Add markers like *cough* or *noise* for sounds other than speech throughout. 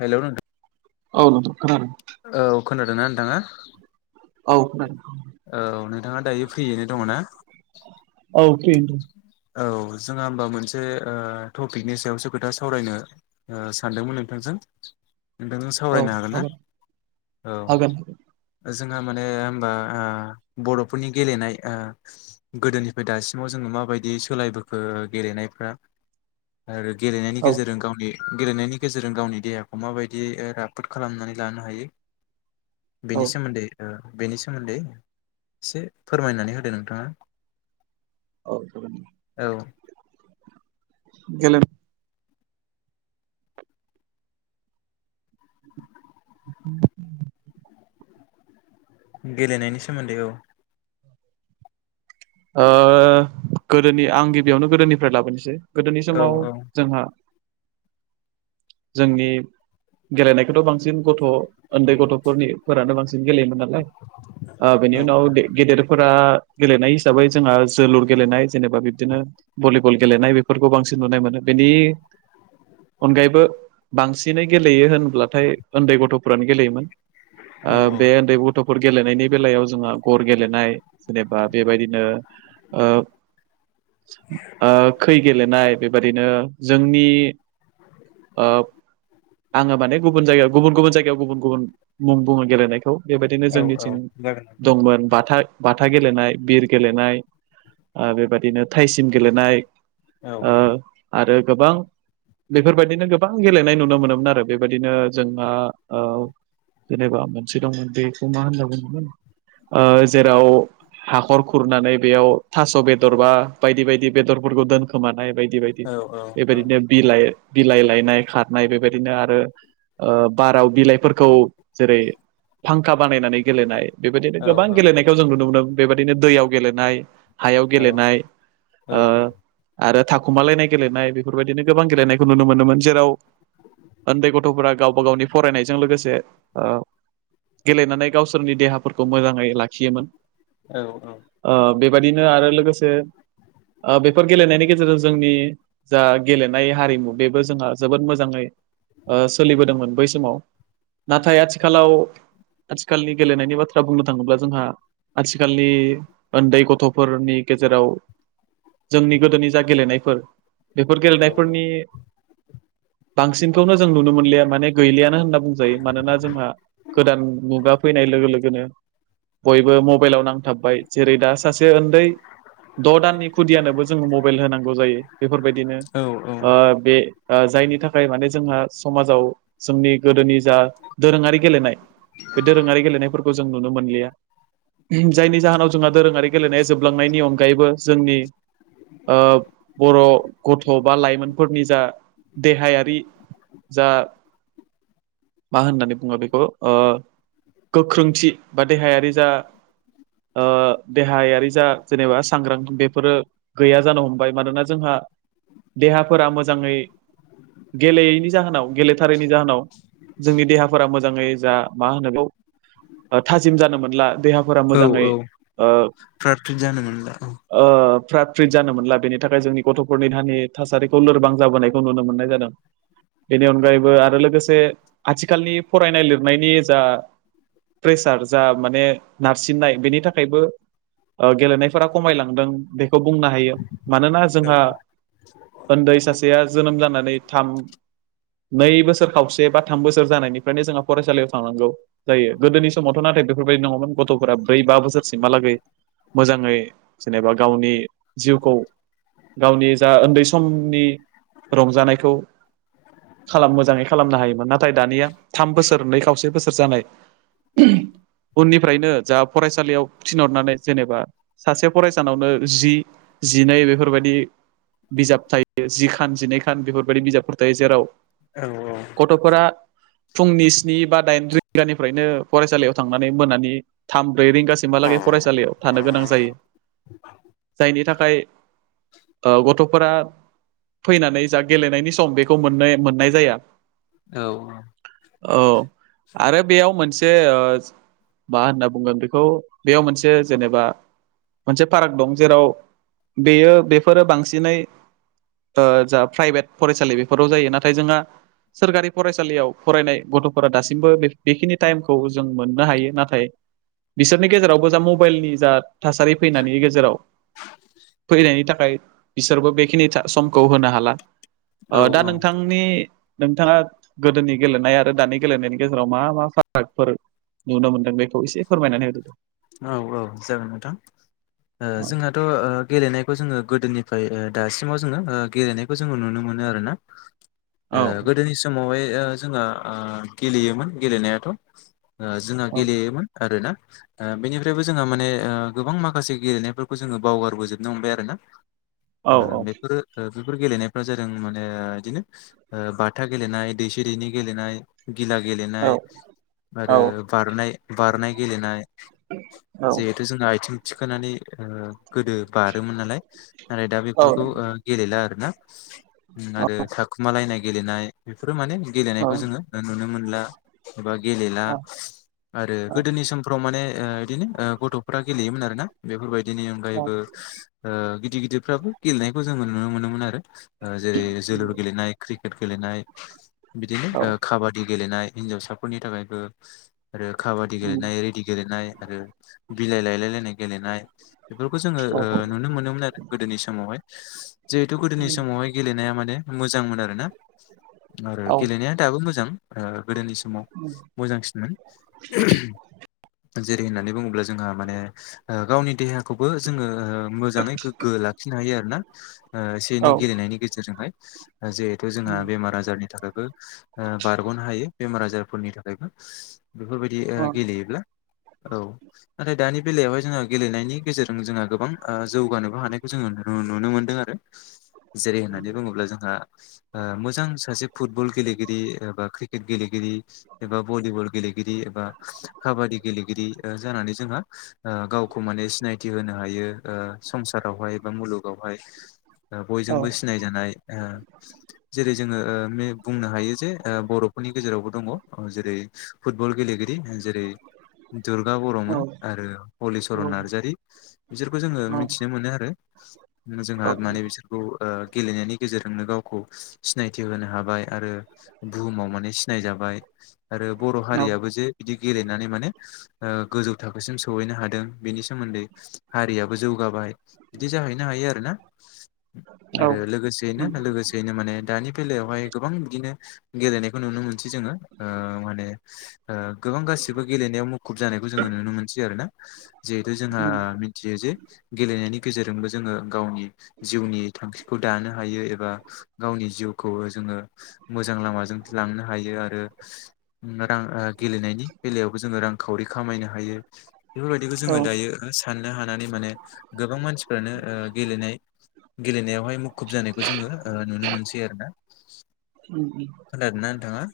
हेल' नोंथां। औ नोथां खोनादों। औ खोनादोंना नोंथाङा? औ खोनादों औ नोंथाङा दायो फ्रियैनो दङ ना? औ फ्रियैनो दङ। औ जोंहा होमबा मोनसे ओ टपिकनि सायावसो खोथा सावरायनो ओ सानदोंमोन नोंथांजों। नोंथांजों सावरायनो हागोन ना? औ हागोन। जोंहा माने होमबा आ बर'फोरनि गेलेनाय ओ गोदोनिफ्राय दासिमाव जों माबायदि सोलायबोखो गेलेनायफ्रा आरो गेलेनायनि औ गेजेरजों गावनि गेलेनायनि गेजेरजों गावनि देहाखौ माबायदि ओ राफोद खालामनानै लानो हायो औ बेनि सोमोन्दै ओ बेनि सोमोन्दै एसे फोरमायनानै होदो नोंथाङा। औ जागोन दे। औ। गेलेनाय *inaudible* गेलेनायनि सोमोन्दै औ। ओ गोदोनि आं गिबियावनो गोदोनिफ्राय लाबोनोसै। गोदोनि औ समाव जोंहा जोंनि गेलेनायखौथ' बांसिन गथ' उन्दै गथ'फोरनि फोरानो बांसिन गेलेयोमोन नालाय। औ बेनि उनाव गेदेरफोरा गेलेनाय हिसाबै जोंहा जोलुर गेलेनाय जेनेबा बिब्दिनो भलिबल गेलेनाय बेफोरखौ बांसिन नुनाय मोनो बेनि *inaudible* अनगायैबो बांसिनै गेलेयो होनब्लाथाय उन्दै गथ'फोरानो गेलेयोमोन। औ ओ बे उन्दै गथ'फोर गेलेनायनि बेलायाव जोंहा गर गेलेनाय जेनेबा बेबादि बेबादिनो जोंनि ओब आङो माने गुबुन जायगायाव गुबुन गुबुन जायगायाव गुबुन गुबुन मुं बुङो गेलेनायखौ बेबायदिनो औ औ जोंनिथिं जागोन नोंथां दंमोन बाथा बाथा गेलेनाय बिर गेलेनाय ओ बेबादिनो थाइसिम गेलेनाय औ ओ आरो गोबां बेफोरबादिनो गोबां गेलेनाय नुनो मोनोमोन आरो। बेबायदिनो जों आ औ जेनेबा मोनसे दंमोन बेखौ मा होनना बुङोमोन ओ जेराव हाखरखौ खुरनानै बेयाव थास' बेदर बा बायदि बायदि बेदरफोरखौ दोनखोमानाय बायदि दि बायदि औ औ बेबायदिनो बिलाइ बिलाइ लायनाय खारनाय बेबादिनो आरो बाराव बिलाइफोरखौ जेरै फांखा बानायनानै गेलेनाय बेबादिनो औ गोबां गेलेनायखौ जों नुनो मोनदों बेबायदिनो दैयाव गेलेनाय हायाव औ गेलेनाय ओ आरो थाखुमालायनाय गेलेनाय बेफोरबायदिनो गोबां गेलेनायखौ नुनो मोनोमोन। जेराव उन्दै गथ'फोरा गावबा गावनि फरायनायजों लोगोसे ओ गेलेनानै गावसोरनि देहाफोरखौ मोजाङै लाखियोमोन। औ औ। ओ बेबादिनो आरो लोगोसे ओ बेफोर गेलेनायनि गेजेरजों जोंनि जा गेलेनाय हारिमु बेबो जोंहा जोबोद मोजाङै ओ सोलिबोदोंमोन बै समाव। नाथाय आथिखालाव आथिखालनि गेलेनायनि बाथ्रा बुंनो थाङोब्ला जोंहा आथिखालनि उन्दै गथ'फोरनि गेजेराव जोंनि गोदोनि जा गेलेनायफोर बेफोर गेलेनायफोरनि बांसिनखौनो जों नुनो मोनलिया माने गैलियानो होनना बुंजायो। मानोना जोंहा गोदान मुगा फैनाय लोगो लोगो लोगोनो बयबो मबाइलाव नांथाब जेरै दा सासे ओन्दै द' दाननि खुदियानोबो जोङो मबाइल होनांगौ जायो बेफोरबायदिनो औ बे जायनि थाखाय माने जोंहा समाजाव जोंनि गोदोनि जा दोरोङारि गेलेनाय बे दोरोङारि गेलेनायफोरखौ जों नुनो मोनलिया जायनि जाहोनाव जोंहा दोरोङारि गेलेनाया जोबलांनायनि अनगायैबो जोंनि बर' गथ' बा लाइमोनफोरनि जा देहायारि जा मा होननानै बुङो बेखौ ओ गोख्रोंथि बा देहायारि जा ओ देहायारि जा जेनेबा सांग्रां बेफोरो गैया जानो हमबाय मानोना जोंहा देहाफोरा मोजाङै गेलेयैनि जाहोनाव गेलेथारैनि जाहोनाव जोंनि देहाफोरा मोजाङै जा मा होनांगौ थाजिम जानो मोनला देहाफोरा मोजाङै ओ प्राद फिद जानो मोनला। फ्राद फ्रिद जानो मोनला बेनि थाखाय जोंनि गथ'फोरनि दानि थासारिखौ लोरबां जाबोनायखौ नुनो मोननाय जादों। बेनि अनगायैबो आरो लोगोसे आथिखालनि फरायनाय लिरनायनि जा प्रेसार जा माने नारसिननाय बेनि थाखाय खायबो गेलेनायफोरा खमायलांदों। खौ बुंनो हायो मानोना औ जोंहा उन्दै सासेया जोनोम जानानै थाम नै बोसोर खावसे बा थाम बोसोर जानायनिफ्रायनो जोंहा फरायसालियाव थांनांगौ जायो गोदोनि समावथ' नाथाय बेफोरबायदि नङामोन गथ'फोरा ब्रै बोसोरसिम हालागै मोजाङै जेनेबा गावनि जिउखौ गावनि जा उन्दै समनि रंजानायखौ खालाम मोजाङै खालामनो हायोमोन नाथाय नाथाय दानिया थाम बोसोर नै खावसे बोसोर जानाय उननिफ्रायनो जा फरायसालियाव थिनहरनानै जेनेबा सासे फरायसानावनो जि जिनै बेफोरबायदि बिजाब थायो जि खान जिनै खान बेफोरबायदि बिजाबफोर थायो जेराव औ औ गथ'फोरा फुंनि स्नि बा दाइन रिंगानिफ्रायनो फरायसालियाव थांनानै मोनानि थाम ब्रै रिंगा औ सिमहालागै फरायसालियाव थानो गोनां जायो जायनि थाखाय गथ'फोरा फैनानै जा गेलेनायनि सम बेखौ मोननाय-मोननाय जाया। औ औ औ आरो बेयाव मोनसे मा होनना बुंगोन बेखौ बेयाव मोनसे जेनेबा मोनसे पार्क दं जेराव बेयो बेफोरो बांसिनै जा प्राइभेट फरायसालि बेफोराव जायो नाथाय जोंहा सोरखारि फरायसालियाव फरायनाय गथ'फोरा दासिमबो बेखिनि टाइमखौ जों मोननो हायो नाथाय बिसोरनि गेजेरावबो जा मबाइलनि जा थासारि फैनायनि गेजेराव फैनायनि थाखाय बिसोरबो बेखिनि समखौ होनो हाला दा नोंथांनि नोंथाङा गोदोनि गेलेनाय आरो दानि गेलेनायनि गेजेराव मा मा फारागफोर नुनो मोनदों बेखौ एसे फोरमायनानै होदो दे। औ औ जागोन नोंथां औ जोंहाथ' गेलेनायखौ जोङो गोदोनि दासिमाव जोङो गेलेनायखौ जोंङो नुनो मोनो आरो ना औ गोदोनि समावहाय जोंहा गेलेयोमोन गेलेनायाथ' ओ जोंना औ गेलेयोमोन आरो ना। बेनिफ्रायबो जोंहा माने ओ गोबां माखासे गेलेनायफोरखौ जोङो बावगारबोजोबनो हमबाय आरो ना। औ ओ बेफोरो ओ बेफोर गेलेनायफ्रा जादों माने बिदिनो बाथा गेलेनाय, दैसे दैनि गेलेनाय, गिला गेलेनाय आरो औ बारनाय- बारनाय गेलेनाय औ जिहेथु जोंना आयथिं थिखोनानै ओ गोदो बारोमोन नालाय, नाथाय दा औ बेफोरखौ गेलेला आरो ना। आरो थाखुमालायनाय गेलेनाय बेफोरो माने गेलेनायखौ जोंङो नुनो मोन ला एबा गेलेला आरो औ गोदोनि समफ्राव माने बिदिनो ओ गथ'फ्रा गेलेयोमोन आरो ना बेफोरबायदिनि अनगायैबो ओ गिदिर गदिरफ्राबो गेलेनायखौ जोंङो नुनो मोनोमोन आरो। जेरै जोलुर गेलेनाय, क्रिकेट गेलेनाय, बिदिनो औ ओ काबादि गेलेनाय हिनजावसाफोरनि थाखायबो आरो काबादि उम गेलेनाय, रेडि गेलेनाय, आरो बिलाइ लायलाय लायनाय गेलेनाय बेफोरखौ जोङो औ ओ नुनो मोनोमोन आरो गोदोनि समावहाय। जिहेतु गोदोनि समावहाय गेलेनाया माने मोज जांमोन आरो ना आरो औ गेलेनाया दाबो मोजां ओ गोदोनि स माव उम मोजांसिनमोन। जेरै होननानै बुङोब्ला जोंहा माने ओ गावनि देहा खौबो जोङो मोजाङै गोग्गो लाखिनो हायो आरो ना। ओ एसे औ एनै गेलेनायनि गेजेरजोंहाय। जिहेथु जोंहा बेमार आजारनि थाखायबो ओ बारग'नो हायो। बेमार आजारफोरनि थाखायबो बेफोरबायदि ओ औ गेलेयोब्ला। औ नाथाय दानि बेलायावहाय जोङो गेलेनायनि गेजेरजों जोंहा गोबां जौगानोबो हानायखौ जोङो नु-नुनो मोन्दों आरो। जेरै होननानै बुङोब्ला जोंहा ओ मोजां सासे फुटबल गेलेगिरि बा क्रिकेट गेलेगिरि एबा भलिबल गेलेगिरि एबा काबादि गेलेगिरि जानानै जोंहा ओ गावखौ माने सिनायथि होनो हायो ओ संसारावहाय बा मुलुगावहाय ओ बयजोंबो सिनायजानाय ओ जेरै जोङो ओ बुंनो हायो जे बर'फोरनि गेजेरावबो दङ ओ जेरै फुटबल गेले गिरि जेरै दुर्गा बर'मोन आरो हलिचरन नार्जारी बिसोरखौ जोङो मिथिनो मोनो आरो। जोंहा माने बिसोरखौ ओ गेलेनायनि गेजेरजोंनो गावखौ सिनायथि होनो हाबाय आरो बुहुमाव माने सिनायजाबाय आरो बर' हारियाबो जे बिदि गेलेनानै माने ओ गोजौ थाखोसिम सहैनो हादों बेनि सोमोन्दै हारियाबो जौगाबाय बिदि जाहैनो हायो आरो ना। आरो लोगोसेयैनो लोगोसेयैनो माने दानि बे बेलायावहाय गोबां बिदिनो गेलेनायखौ नुनो मोनसै जोङो ओ माने ओ गोबां गासिबो गेले मुुखुब जानायखौ जोङो नुनो मोनसै आरोना जिहेथु औ जोंहा मिथियो जे गेले नायनि गेजेरजों जोङो गावनि जिउनि थांखिखौ दानो हायो एबा गावनि जिउ खौ जोङो मोजां लामाजों लांनो हायो आरो रां गेलेनायनि बेलायावबो जोङो रांखावरि खामायनो हायो बेफोरबादिखौ औ जोङो दायो साननो हानानै माने गोबां मान सिफ्रानो ओ गेलेनाय बहाय मुखुब जानायखौ जोङो नुनो मोनसै आरो ना। उम खोनादों ना नोंथाङा?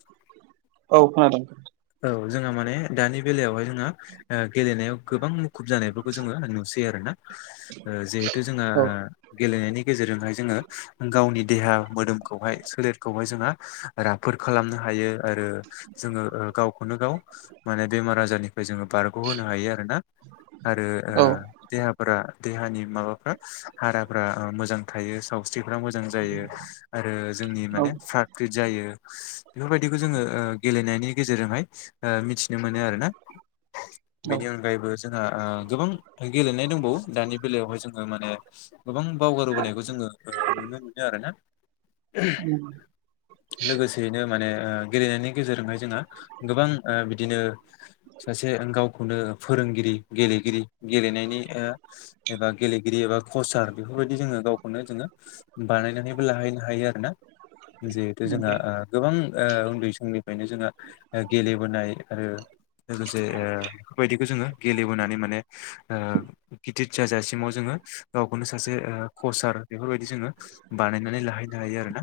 औ खोनादों। औ जोंहा माने दानि बेलायावहाय जोंहा ओ गेलेनायाव गोबां मुखुब जानायफोरखौ जोङो नुसै आरोना। जिहेथु जोंहा औ गेलेनायनि गेजेरजोंहाय जोङो गावनि देहा मोदोमखौहाय सोलेरखौहाय जोंहा राफोद खालामनो हायो, आरो जोङो ओ गावखौनो गावखौनो गाव माने बेमार आजारनिफ्राय जोङो बारग'होनो हायो आरो ना। आरो ओ औ देहाफोरा देहानि माबाफ्रा हाराफ्रा मोजां थायो सावस्रिफ्रा मोजां जायो आरो जोंनि औ माने फ्रात फ्रिट जायो बेफोर बायदिखो जोङो ओ गेलेनायनि गेजेरजोंहाय ओ मिथिनो मोनो आरोना औ बेनि अनगायैबो जोंहा ओ गोबां गेलेनाय दंबावो दानि बेलायावहाय जोङो माने गोबां बावगारबोनायखौ जोङो नुनो मोनो आरो ना उम लोगोसेयैनो माने ओ गेलेनायनि गेजेरजोंहाय जोंहा गोबां ओ बिदिनो सासे गावखौनो फोरोंगिरि गेलेगिरि गेलेनायनि ओ एबा गेलेगिरि एबा कसाद बेफोरबायदि जोङो गावखौनो जोङो बानायनानैबो लाहैनो हायो आरो ना जिहेथु जोंहा नंगौ ओ गोबां ओ उन्दै समनिफ्रायनो जोंहा गेलेबोनाय आरो लोगोसे बेफोरबायदिखो जोङो गेलेबोनानै माने गिदिर जाजासिमाव जों जोङो गावखौनो सासे कचार बेफोरबायदि जोङो बानायनानै लाहैनो हायो आरोना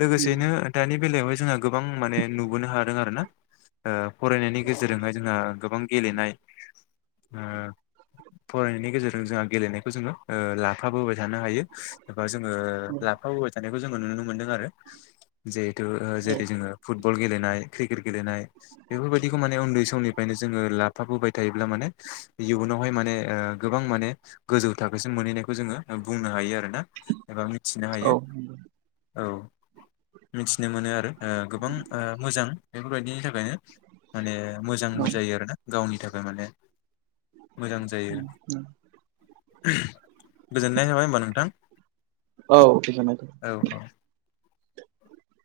लोगोसेनो नंगौ दानि बेलायावहाय जोंहा गोबां माने नुबोनो हादों आरोना फरायनायनि गेजेरजोंहाय जोंहा गोबां गेलेनाय फरायनायनि गेजेरजों जोंहा गेलेनायखौ जोङो ला लाफाबोबाय थानो हायो एबा जोङो लाफाबोबाय थानायखौ जोङो नुनो मोनदों आरो जे औ जेरै जोङो फुटबल गेलेनाय क्रिकेट गेलेनाय बेफोरबायदिखौ माने उन्दै समनिफ्रायनो जोङो लाफाबोबाय थायोब्ला माने इयुनावहाय माने गोबां माने गोजौ थाखोसिम मोनहैनायखौ जोङो बुंनो हायो आरो ना एबा मिथिनो हायो औ औ मिथिनो मोनो आरो गोबां मोजां बेफोर बायदिनि थाख खायनो माने मोजांबो जायो आरो ना गावनि थाखाय माने मोजां जायो गोजोनाय थाबाय होमबा नोंथां औ गोजोनाय औ थाबाय औ